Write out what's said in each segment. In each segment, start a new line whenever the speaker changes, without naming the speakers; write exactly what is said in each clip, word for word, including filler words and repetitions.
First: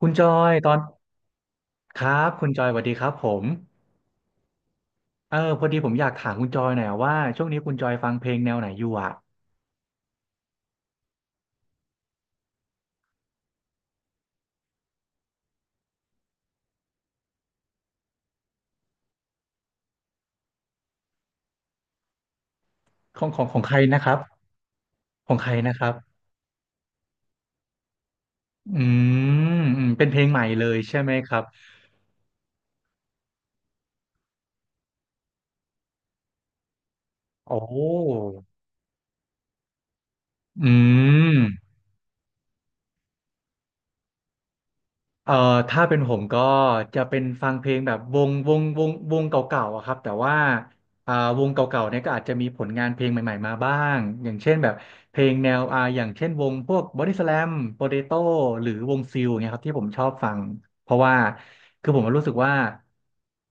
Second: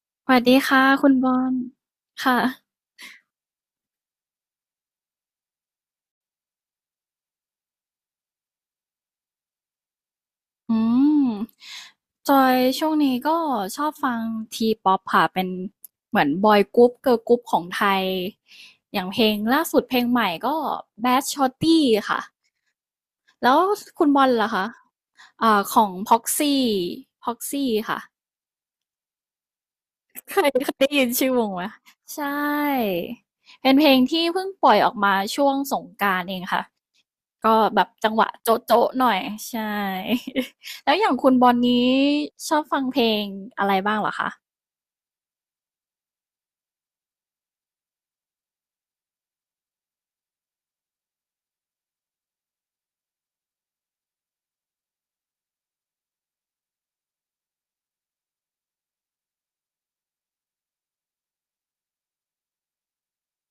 คุณจอ
สวัส
ย
ดี
ตอน
ค่ะคุณบอล
ครับ
ค่ะ
คุณจอยสวัสดีครับผมเออพอดีผมอยากถามคุณจอยหน่อยอะว่าช่วงนี้คุณจอยฟังเพลงแนวไหนอยู่อ่ะ
อืมจอยช่วงนี้ก็ชอบฟังทีป๊อปค่ะเป็นเหมือนบอยกรุ๊ปเกิร์ลกรุ๊ปของไทยอย่างเพลงล่าสุดเพลงใหม่ก็ Bad Shorty ค่ะ
ของของ
แล้
ข
ว
องใครนะ
คุ
ค
ณ
รับ
บอลล่ะคะ
ของใคร
อ่า
นะ
ข
ค
อ
รั
ง
บ
Proxy Proxy ค่ะ
อืมอืมเป็นเพลง
เค
ใหม่
ยเค
เล
ย
ย
ได้
ใช่
ยิน
ไหมค
ชื่อ
รั
ว
บ
งไหมใช่เป็นเพลงที่เพิ่งปล่อยออกมาช่วงสงกรานต์เองค่ะ
โอ้
ก็แบบจังหวะโจ๊ะๆหน่อยใช่
อื
แล้วอย่างคุณ
ม
บอลนี้ชอบฟังเพลงอะไรบ้างเหรอคะ
เอ่อถ้าเป็นผมก็จะเป็นฟังเพลงแบบวงวงวงวงเก่าๆอะครับแต่ว่าอ่าวงเก่าๆเนี่ยก็อาจจะมีผลงานเพลงใหม่ๆมาบ้างอย่างเช่นแบบเพลงแนวอ่าอย่างเช่นวงพวกบอดี้สแลมโปเตโต้หรือวงซิลเนี้ยครับที่ผมชอบฟังเพราะว่าคือผมรู้สึกว่า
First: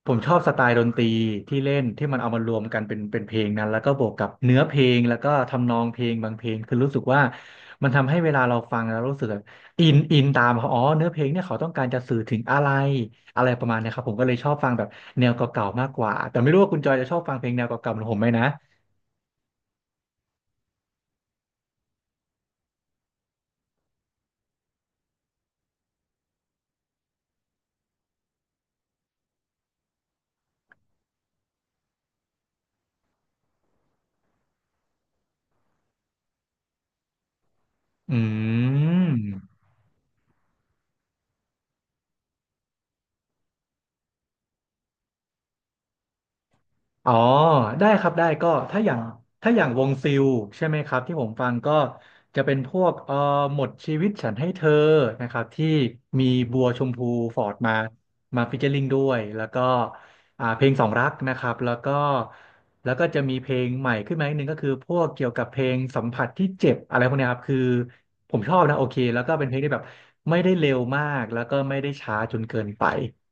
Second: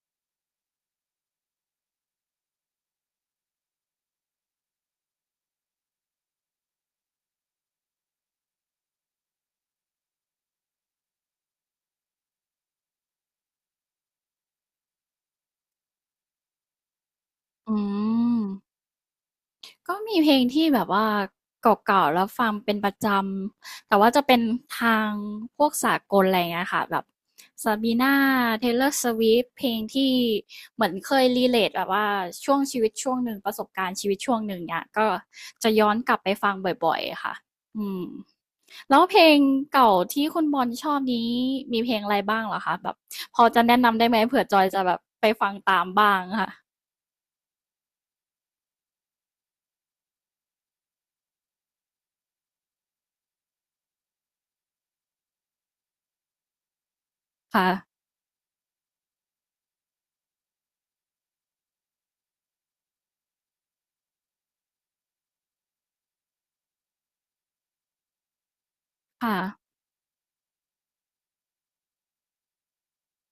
ผมชอบสไตล์ดนตรีที่เล่นที่มันเอามารวมกันเป็นเป็นเพลงนั้นแล้วก็บวกกับเนื้อเพลงแล้วก็ทำนองเพลงบางเพลงคือรู้สึกว่ามันทำให้เวลาเราฟังแล้วรู้สึก อินอินตามเขาอ๋อเนื้อเพลงเนี่ยเขาต้องการจะสื่อถึงอะไรอะไรประมาณเนี้ยครับผมก็เลยชอบฟังแบบแนวเก่าๆมากกว่าแต่ไม่รู้ว่าคุณจอยจะชอบฟังเพลงแนว
อื
เก่าๆเหมือนผมไหม
ม
นะ
ก็มีเพลงที่แบบว่าเก่าๆแล้วฟังเป็นประจำแต่ว่าจะเป็นทางพวกสากลอะไรเงี้ยค่ะแบบซาบีน่าเทย์เลอร์สวเพลงที่เหมือนเคยรีเลทแบบว่าช่วงชีวิตช่วงหนึ่งประสบการณ์ชีวิตช่วงหนึ่งเนี่ยก็จะย้อนกลับไปฟังบ่อยๆค่ะอืม
อื
แล้ว
ม
เพลงเก่าที่คุณบอลชอบนี้มีเพลงอะไรบ้างเหรอคะแบบพอจะแนะนำได้ไหมเผื่อจอยจะแบบไปฟังตามบ้างค่ะ
อ๋อได้ครับได้ก็ถ้าอย่างถ้าอย่างวงซิลใช่ไหมครับที่ผมฟังก็จะเป็นพวกเอ่อหมดชีวิตฉันให้เธอนะครับที่มีบัวชมพูฟอร์ดมา
ค่ะ
มาฟีเจอริงด้วยแล้วก็อ่าเพลงสองรักนะครับแล้วก็แล้วก็จะมีเพลงใหม่ขึ้นมาอีกหนึ่งก็คือพวกเกี่ยวกับเพลงสัมผัสที่เจ็บอะไรพวกเนี้ยครับคือผมชอบนะโอเคแล้วก็
ค่ะ
เป็นเพลงที่แบบไม่ได้เร็วมากแล้วก็ไม่ได้ช้าจนเกินไป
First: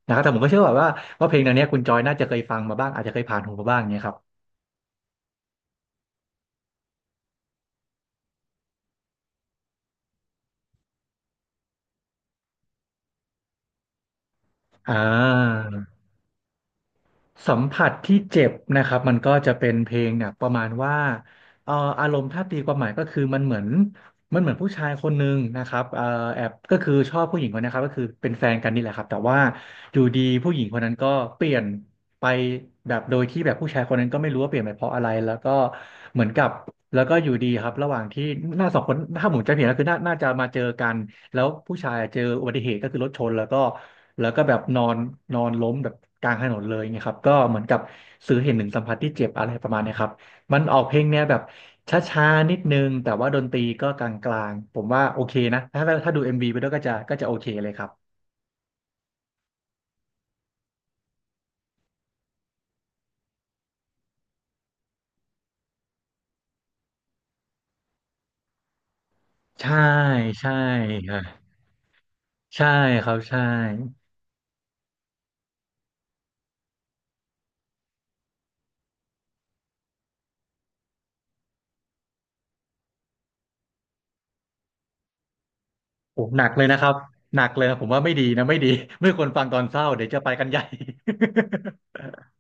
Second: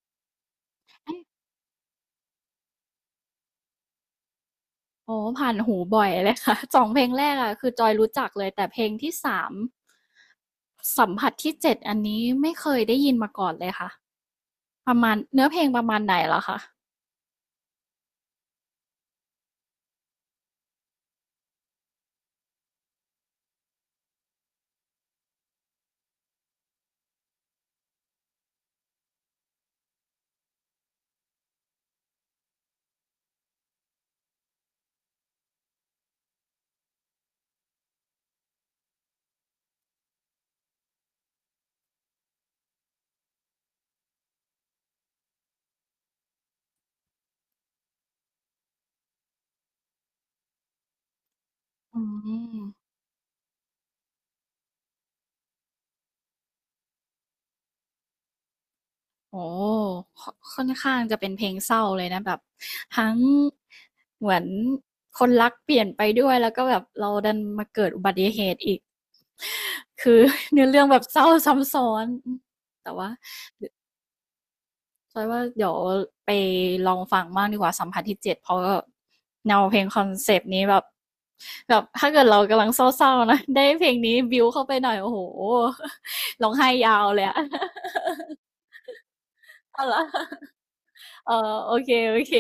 นะครับแต่ผมก็เชื่อว่าว่าว่าเพลงแนวเนี้ยคุณจอยน่าจะเคยฟังมาบ้างอาจจะเคยผ่านหูมาบ้างเนี้ยครับ
อ๋อผ่านหูบ่อยเลยค่ะ สองเพลงแรกอะคือจอยรู้จักเลยแต่เพลงที่สามสัมผัสที่เจ็ดอันนี้ไม่เคยได้ยินมาก่อนเลยค่ะป
อ่
ระมาณเนื้อเพ
า
ลงประมาณไหนเหรอคะ
สัมผัสที่เจ็บนะครับมันก็จะเป็นเพลงเนี่ยประมาณว่าเอ่ออารมณ์ถ้าตีความหมายก็คือมันเหมือน มันเหมือนผู้ชายคนหนึ่งนะครับเอ่อแอบก็คือชอบผู้หญิงคนนี้ครับก็คือเป็นแฟนกันนี่แหละครับแต่ว่าอยู่ดีผู้หญิงคนนั้นก็เปลี่ยนไปแบบโดยที่แบบผู้ชายคนนั้นก็ไม่รู้ว่าเปลี่ยนไปเพราะอะไรแล้วก็เหมือนกับแล้วก็อยู่ดีครับระหว่างที่หน้าสองคนถ้าผมจำไม่ผิดก็คือน่าน่าจะมาเจอกันแล้วผู้ชายเจออุบัติเหตุก็คือรถชนแล้วก็แล้วก็แบบนอนนอนล้มแบบกลางถนนเลยไงครับก็เหมือนกับสื่อเห็นถึงสัมผัสที่เจ็บอะไรประมาณเนี้ยครับ มันออกเพลงแนวแบบช
อื
้าๆนิด
ม
นึงแต่ว่าดนตรีก็กลางๆผมว่าโอเคนะถ้าถ้าดู เอ็ม วี ไปด้วยก็จะก็จะโอเคเลยครับ
โอ้โฮคอค่อนข้างจะเป็นเพลงเศร้าเลยนะแบบทั้งเหมือนคนรักเปลี่ยนไปด้วยแล้วก็แบบเราดันมาเกิดอุบัติเหตุอีก
ใช่
คือ
ใช่
เนื้อเรื่องแบบเศ
ค่ะ
ร้าซ้ำซ้อน
ใช่
แต่
ค
ว่า
รับใช่
จอยว่าเดี๋ยวไปลองฟังบ้างดีกว่าสัมผัสที่เจ็ดเพราะแนวเพลงคอนเซปต์นี้แบบแบบถ้าเกิดเรากำลังเศร้าๆนะได้เพลงนี้บิวเข้าไปหน่อยโอ้โห
โอ้หนั
ร้อ
ก
ง
เลย
ไห้
นะครับ
ยาวเลยอะ
หนักเลยนะผมว่าไม่ดีนะไม่ดี ไม่ควรฟังตอนเศ
เอา
ร้า
ละ
เดี๋ยวจะไปกันใหญ่
เออโอเคโอเค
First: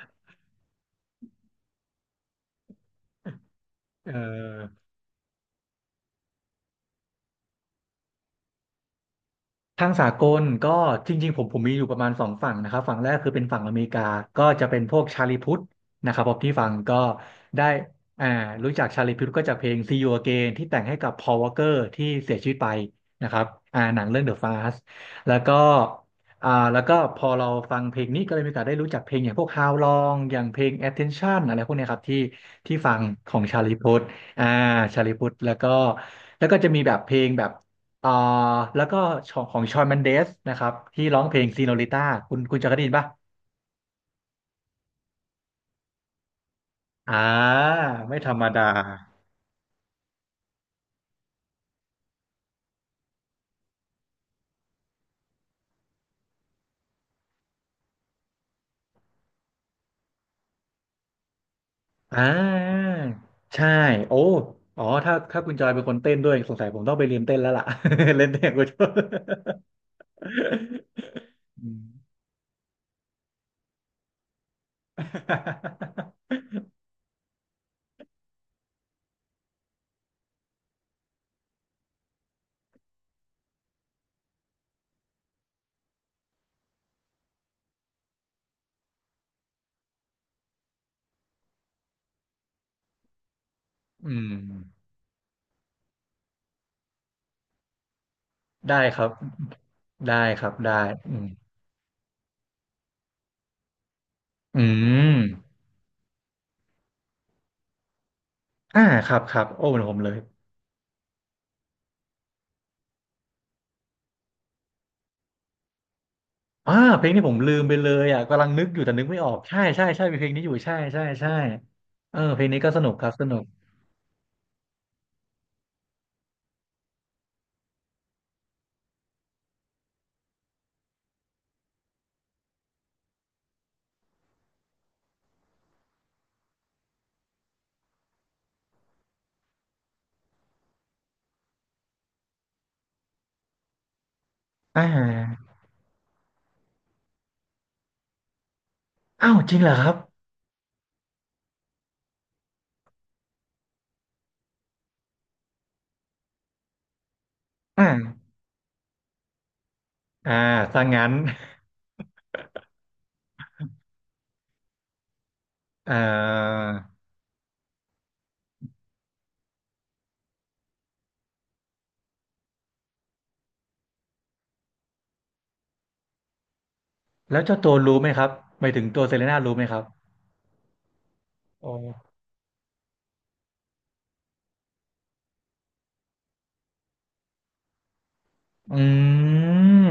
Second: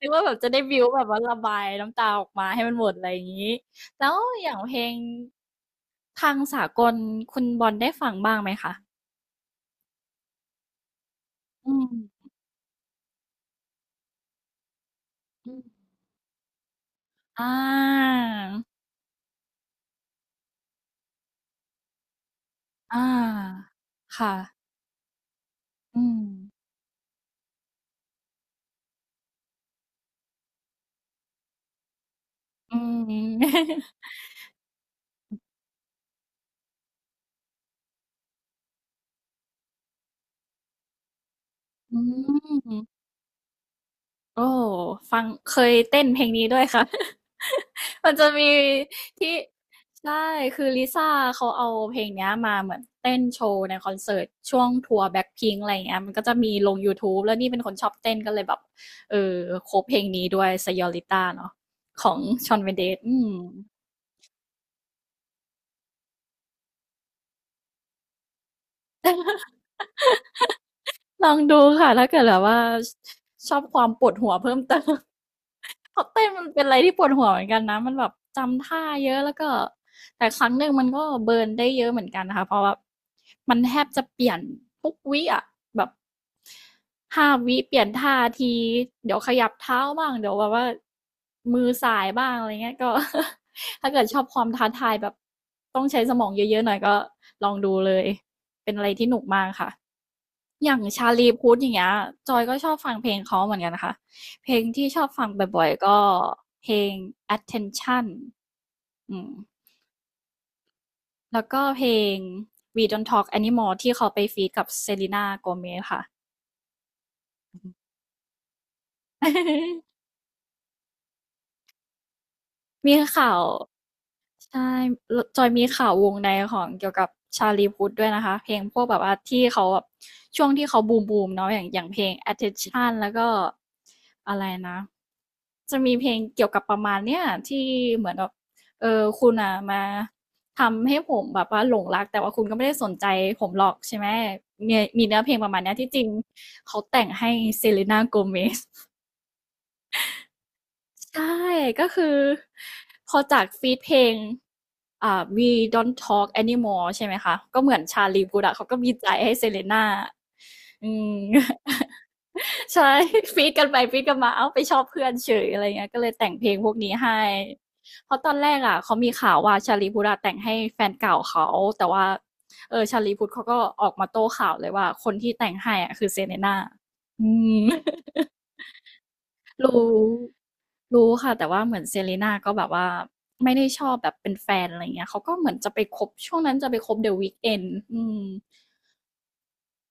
นึกว่าแบบจะได้บิวแบบว่าระบายน้ำตาออกมาให้มันหมดอะไรอย่างนี้แล้
เ
วอย่างเพ
ออ
ลงทางสากลคุณบอลได้ฟังบ้างไหมคะ
ทางสากลก็จริงๆผมผมมี
อื
อยู่ประมาณสอ
ม
งฝั่งนะครับฝั่งแรกคือเป็นฝั่งอเมริกาก็จะเป็นพวกชาลีพุ
อื
ทธ
ม
นะครับผมที่ฟังก็
อ่
ได้
า
อ่ารู้จักชาลีพุทธก็จากเพลง See You Again ที่แต่งให้กับ Paul Walker ที่เสียชีวิตไป
อ่
นะครับ
า
อ่าหนังเรื่อง The
ค่ะ
Fast แล้วก็
อืม
อ่าแล้วก็พอเราฟังเพลงนี้ก็เลยมีโอกาสได้รู้จักเพลงอย่างพวก How Long อย่างเพลง Attention อะไรพวกเนี้ยครับที่ที่
อื
ฟังขอ
ม
งชาลีพุทธ อ่าชาลีพุทธแล้วก็แล้วก็จะมีแบบเพลงแบบ อ่าแล้วก็ของขอชอนแมนเดสนะครับที่ร้องเพลงซีโนริ
อื
ต้าคุณคุณจะ
ม
เคยได้ยินป่ะ
โอ้ฟังเคยเต้นเพลงนี้ด้วยค่ะ
อ่า
มัน
ไม่
จะ
ธรรม
มี
ดา
ที่ใช่คือลิซ่าเขาเอาเพลงเนี้ยมาเหมือนเต้นโชว์ในคอนเสิร์ตช่วงทัวร์แบ็คพิงอะไรอย่างเงี้ยมันก็จะมีลงยูทูบแล้วนี่เป็นคนชอบเต้นก็เลยแบบเออโคบเพลงนี้ด้วย Señorita เนาะขอ
อ่
ง Shawn น e n d e
า
อืม
ใช่โอ้อ๋อถ้าถ้าคุณจอยเป็นคนเต้นด้วยสงสัยผมต้องไปเรียนเต้นแล้วล่ะ เล่นเต้นกูชอบ
ลองดู
อืม
ค่ะถ้าเกิดแบบว่าชอบความปวดหัวเพิ่มเติม เพราะเต้นมันเป็น อะไรที่ปวดหัวเหมือนกันนะมันแบบจำท่าเยอะแล้วก็แต่ครั้งหนึ่งมันก็เบิร์นได้เยอะเหมือนกันนะคะเพราะว่ามันแทบจะเปลี่ยนทุกวิอ่ะแบบห้าวิเปลี่ยนท่าที เดี๋ยวขยับเท้าบ้างเดี๋ยวแบบว่ามือสายบ้างอะไรเงี้ยก็ ถ้าเกิ
อื
ดชอบ
ม
ความท้าทายแบบต้องใช้สมองเยอะๆหน่อยก็ลองดูเลย เป็น
ได้
อะไร
ครั
ที่
บ
หนุกมากค่ะ
ได้ครับ
อ
ได้
ย่างชา
อืม
ลีพุทธอย่างเงี้ยจอยก็ชอบฟังเพลงเขาเหมือนกันนะคะ เพล
อื
งที่ชอบ
ม
ฟังบ่อยๆ ก็เพลง attention
อ่าครั
อื
บ
ม
ครับโอ้เหมือนผมเลย
แล้วก็เพลง we don't talk anymore ที่เขาไปฟีดกับเซรีนาโกเมซค่ะ
อ่าเพลงนี้ผมลืมไปเลยอ่ะกำลังนึกอยู่แต่นึกไม่ออกใช่ ใช่ใช่มีเพลงนี้อยู่ใช่ใช่ใช่เออเพลงนี้ก็สนุก
มี
ครับส
ข่า
นุ
ว
ก
ใช่ จอยมีข่าววงในของเกี่ยวกับชาลีพุทธด้วยนะคะ เพลงพวกแบบว่าที่เขาแบบช่วงที่เขาบูมบูมเนาะอย่างอย่างเพลง attention แล้วก็อะไรนะ จะมีเพลงเกี่ยวกับประมาณเนี้ยที่เหมือนแบบเออคุณอ่ะมาทำให้ผมแบบว่าหลงรักแต่ว่าคุณก็ไม่ได้สนใจผมหรอกใช่ไหม มี
อ่
มีเนื้อเพลง
า
ประมาณเนี้ยที่จริงเขาแต่งให้เซเลน่าโกเมซ
อ้าวจริงเหรอครับ
ใช่ก็คือพอจากฟีตเพลงอ่า We Don't Talk Anymore ใช่ไหมคะก็เหมือน
อ่า
ชาลีพูทอะเขาก็มีใจให้เซเลน่า
อ่าถ้า
อื
งั้น
ม ใช่ฟีตกันไปฟีตกันมาอ้าวไปชอบเพื่อนเฉยอะไรเงี้ย
เอ่
ก็เลยแต่งเพลง
อ
พวกนี้ให้เพราะตอนแรกอะเขามีข่าวว่าชาลีพูทอะแต่งให้แฟนเก่าเขาแต่ว่าเออชาลีพูทเขาก็ออกมาโต้ข่าวเลยว่าคนที่แต่งให้อะคือเซเลน่าอื
แล้วเจ้า
ม
ตัวรู้ไหมครับหมายถึงตัวเซเลน่ารู้ไหมค
รู้
รับ
รู้ค่ะแต่ว่า
โอ
เหมือน
้
Selena ก็แบบว่าไม่ได้ชอบแบบเป็นแฟนอะไรอย่างเงี้ยเขาก็เหมือนจะไปคบช่วงนั้นจะไปคบ The Weeknd อืม
อืม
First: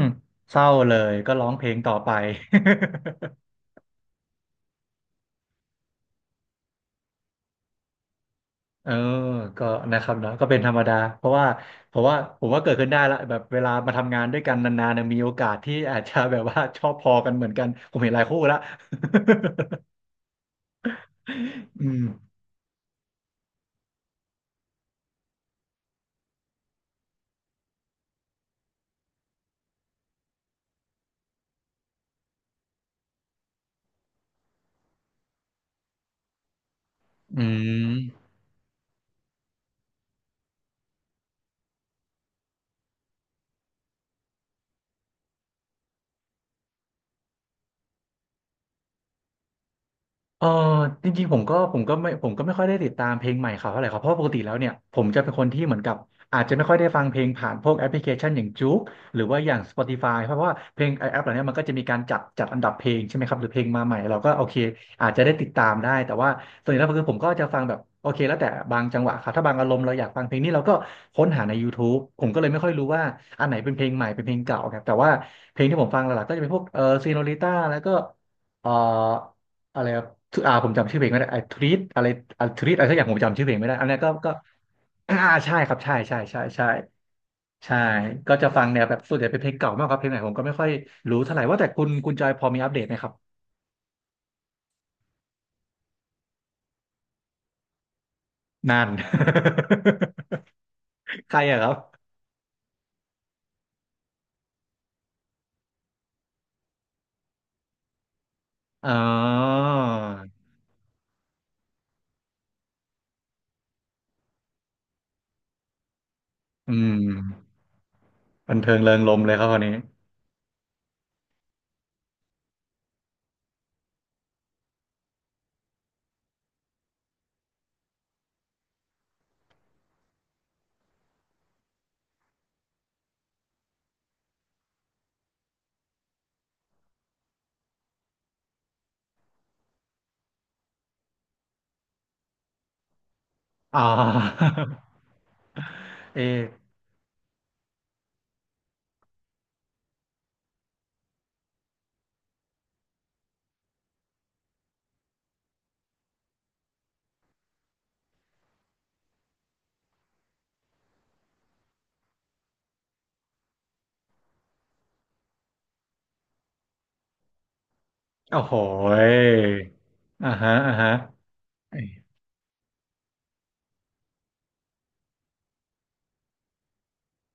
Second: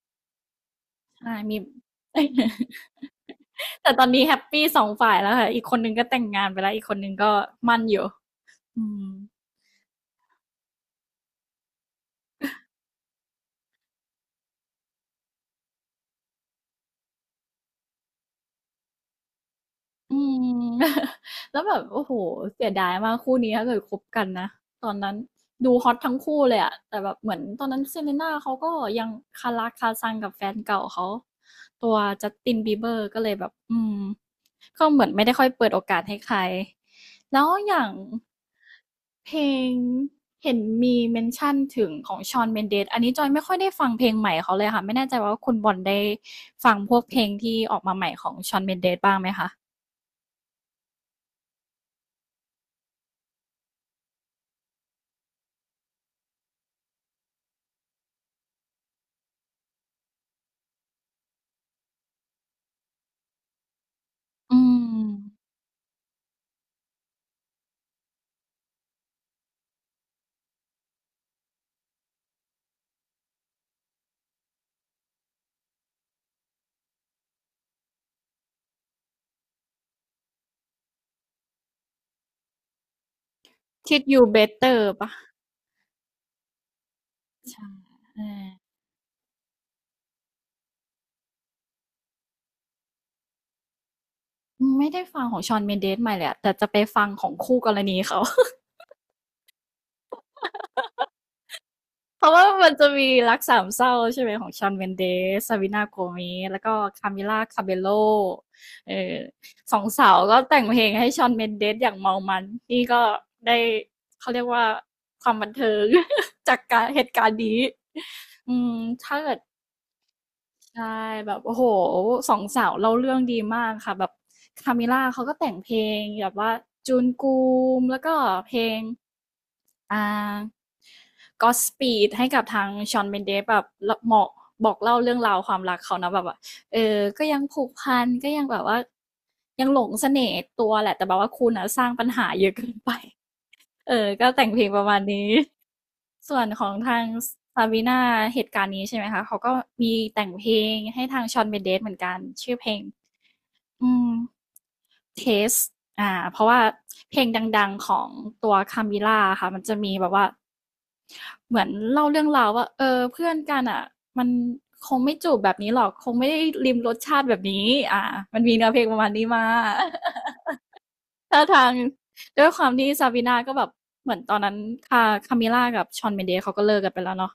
เศร้าเลยก็
ใช่
ร้อง
มี
เพลงต่อไป
แต่ตอนนี้แฮปปีสองฝ่ายแล้วค่ะอีกคนหนึ่งก็แต่งงานไปแล้วอีกคนหนึ่งก็มั่นอยู่อื
เออ
ม
ก็นะครับเนาะก็เป็นธรรมดา เพราะว่าผมว่าผมว่าเกิดขึ้นได้ละแบบเวลามาทำงานด้วยกันนานๆเนี่ยมีโอกาสที่อาจจะแบบว่าชอบพอกันเหมือนกัน ผมเห็นหลายคู่ละ
อืม แล้ว แบบ
อืม
โอ้โหเสียดายมากคู่นี้ถ้าเกิดคบกันนะตอนนั้นดูฮอตทั้งคู่เลยอะแต่แบบเหมือนตอนนั้น Selena เลน่าเขาก็ยังคาราคาซังกับแฟนเก่าเขาตัว Justin Bieber ก็เลยแบบอืมก็เหมือนไม่ได้ค่อยเปิดโอกาสให้ใคร
อื
แล้วอย่า
ม
งเพลงเห็นมีเมนชั่นถึงของ Shawn Mendes อันนี้จอยไม่ค่อยได้ฟังเพลงใหม่เขาเลยค่ะไม่แน่ใจว่าคุณบอลได้ฟังพวกเพลงที่ออกมาใหม่ของชอนเ n นเด d บ้างไหมคะ
เออจริงๆผมก็ผมก็ไม่ผมก็ไม่ค่อยได้ติดตามเพลงใหม่เขาเท่าไหร่ครับเพราะปกติแล้วเนี่ยผมจะเป็นคนที่เหมือนกับอาจจะไม่ค่อยได้ฟังเพลงผ่านพวกแอปพลิเคชันอย่างจ๊กหรือว่าอย่าง Spotify เพราะว่าเพลงไอแอปเหล่านี้มันก็จะมีการจัดจัดอันดับเพลงใช่ไหมครับหรือเพลงมาใหม่เราก็โอเค
อืม
อาจจะได้ติดตามได้แต่ว่าส่วนใหญ่แล้วคือผมก็จะฟังแบบโอเคแล้วแต่บางจังหวะครับถ้าบางอารมณ์เราอยากฟังเพลงนี้เราก็ค้นหาใน YouTube ผมก็เลยไม่ค่อยรู้ว่าอันไหนเป็นเพลงใหม่เป็นเพลงเก่าครับแต่ว่าเพลงที่ผมฟังหลักๆก็จะเป็นพวกเออซีโนลิต้าแล้วก็เอ่อ อะไรครับทุอ่าผมจำชื่อเพลงไม่ได้ไอ้ทริตอะไรอ่าทริตอะไรสักอย่างผมจำชื่อเพลงไม่ได้อันนี้
t ิ
น
ด a t
ก็
You
ก็
Better ป่ะ
อ่าใช่ครับใช่ใช่ใช่ใช่ใช่
ใช่
ก็จะฟังแนวแบบส่วนใหญ่เป็นเพลงเก่ามากครับเพลงไหนผมก็ไม่ค่อยรู้เท่าไหร่ว่าแต่คุณคุณจอยพอมีอัปเดตไหมครับ
ไม่ได้ฟังของชอนเมนเดสใหม่เลยอะแต่จะไปฟังของคู่กรณีเขา
นั่น ใครอะครับ
เพราะว่ามันจะมีรักสามเศร้าใช่ไหมของชอนเมนเดสซาวินาโกเมสแล้วก็คามิล่าคาเบโล
อ๋อ
เออสองสาวก็แต่งเพลงให้ชอนเมนเดสอย่างเมามันนี่ก็ได้เขาเรียกว่าความบันเทิง จาก
อื
การ
ม
เหตุการณ์นี้
บันเทิงเริงร
ถ้า
มย์เล
เกิ
ย
ด
ครับวันนี้
ใช่แบบโอ้โฮสองสาวเล่าเรื่องดีมากค่ะแบบ Camila เขาก็แต่งเพลงแบบว่า Jungkook แล้วก็เพลงอ่า Godspeed ให้กับทาง Shawn Mendes แบบลเหมาะบอกเล่าเรื่องราวความรักเขาเนาะแบบว่าเออก็ยังผูกพันก็ยังแบบว่ายังหลงเสน่ห์ตัวแหละแต่แบบว่าคุณน่ะสร้างปัญหาเยอะเกินไป
อ๋อ
เออก็แต่งเพลงประมาณนี้
เอ
ส่ว
ะ
นของทาง Sabrina เหตุการณ์นี้ใช่ไหมคะเขาก็มีแต่งเพลงให้ทาง Shawn Mendes เมนเดสเหมือนกันชื่อเพลงอืม Taste อ่าเพราะว่าเพลงดังๆของตัว Camila ค่ะมันจะมีแบบว่าเหมือนเล่าเรื่องราวว่าเออเพื่อนกันอ่ะมันคงไม่จูบแบบนี้หรอกคงไม่ได้ลิมรสชาติแบบนี้อ่า
โอ้
มัน
โห
มีเนื้อเพลงประมาณนี้มา
อ่าฮะอ่าฮะ
ท่าทาง
เอะ
ด้วยความที่ซาบีนาก็แบบเหมือนตอนนั้นคาคามิล่ากับชอนเมนเดสเขาก็เลิกกันไปแล้วเนาะ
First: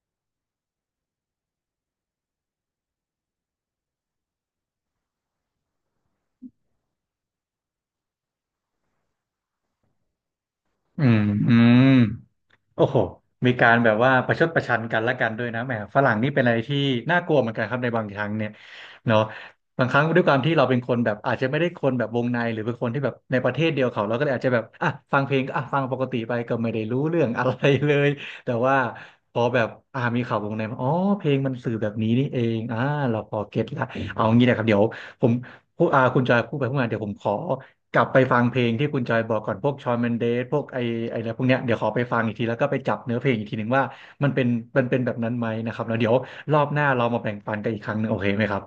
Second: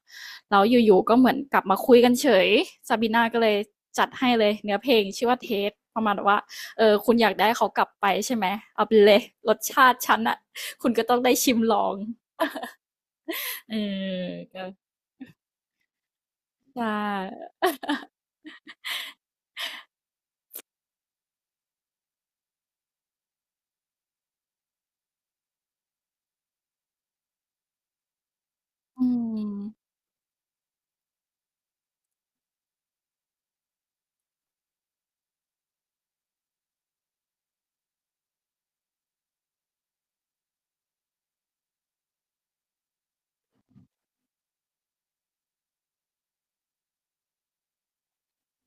แล้วอยู่ๆก็เหมือนกลับมาคุยกันเฉยซาบีนาก็เลยจัดให้เลยเนื้อเพลงชื่อว่าเทสประมาณว่าเออคุณอยากได้เขากลับไปใช่ไหมเอาไปเลยรสชาติฉันอะคุณ
อื
ก็ต้
ม
องได้
อื
ชิมล
ม
อง
โอ้โหมีกา
เอ
ร
อ
แบบว่าประชดป
ก็
ระชันกันและกันด้วยนะแหมฝรั่งนี่เป็นอะไรที่
ใช่
น่ากลัวเหมือนกันครับในบางครั้ง เนี่ยเนาะบางครั้งด้วยความที่เราเป็นคนแบบอาจจะไม่ได้คนแบบวงในหรือเป็นคนที่แบบในประเทศเดียวเขาเราก็เลยอาจจะแบบอ่ะฟังเพลงก็อ่ะฟังปกติไปก็ไม่ได้รู้เรื่องอะไรเลยแต่ว่า
อื
พอ
ม
แบบอ่ามีข่าววงในมาอ๋อเพลงมันสื่อแบบนี้นี่เองอ่าเราพอเก็ตละเอางี้นะครับเดี๋ยวผมพูดอ่าคุณจอยพูดไปพูดมาเดี๋ยวผมขอ กลับไปฟังเพลงที่คุณจอยบอกก่อนพวกชอนเมนเดสพวกไอไออะไรพวกเนี้ยเดี๋ยวขอไปฟังอีกทีแล้วก็ไปจับเนื้อเพลงอีกทีหนึ่งว่ามันเป็นมันเป็นแบบนั้นไหมนะครับแล้วเดี๋ยวรอบหน้าเรามาแบ่งปันกันอีกครั้งหนึงโอเคไหมครับ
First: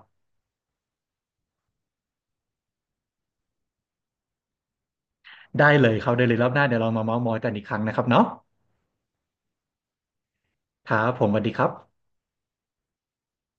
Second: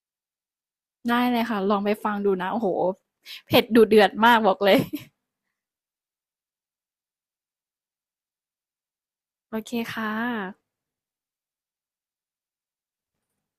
ได้เลยค่ะลองไปฟังดูนะโอ้โหเผ็ดดูเดือดมากบอกเลย
ได้เลยครับได้เลยรอบหน้าเดี๋ยวเรามาเม้าท์มอยกันอีกครั้งนะครับเนาะ
โอเคค่ะ
ครับผมสวัสดีครับ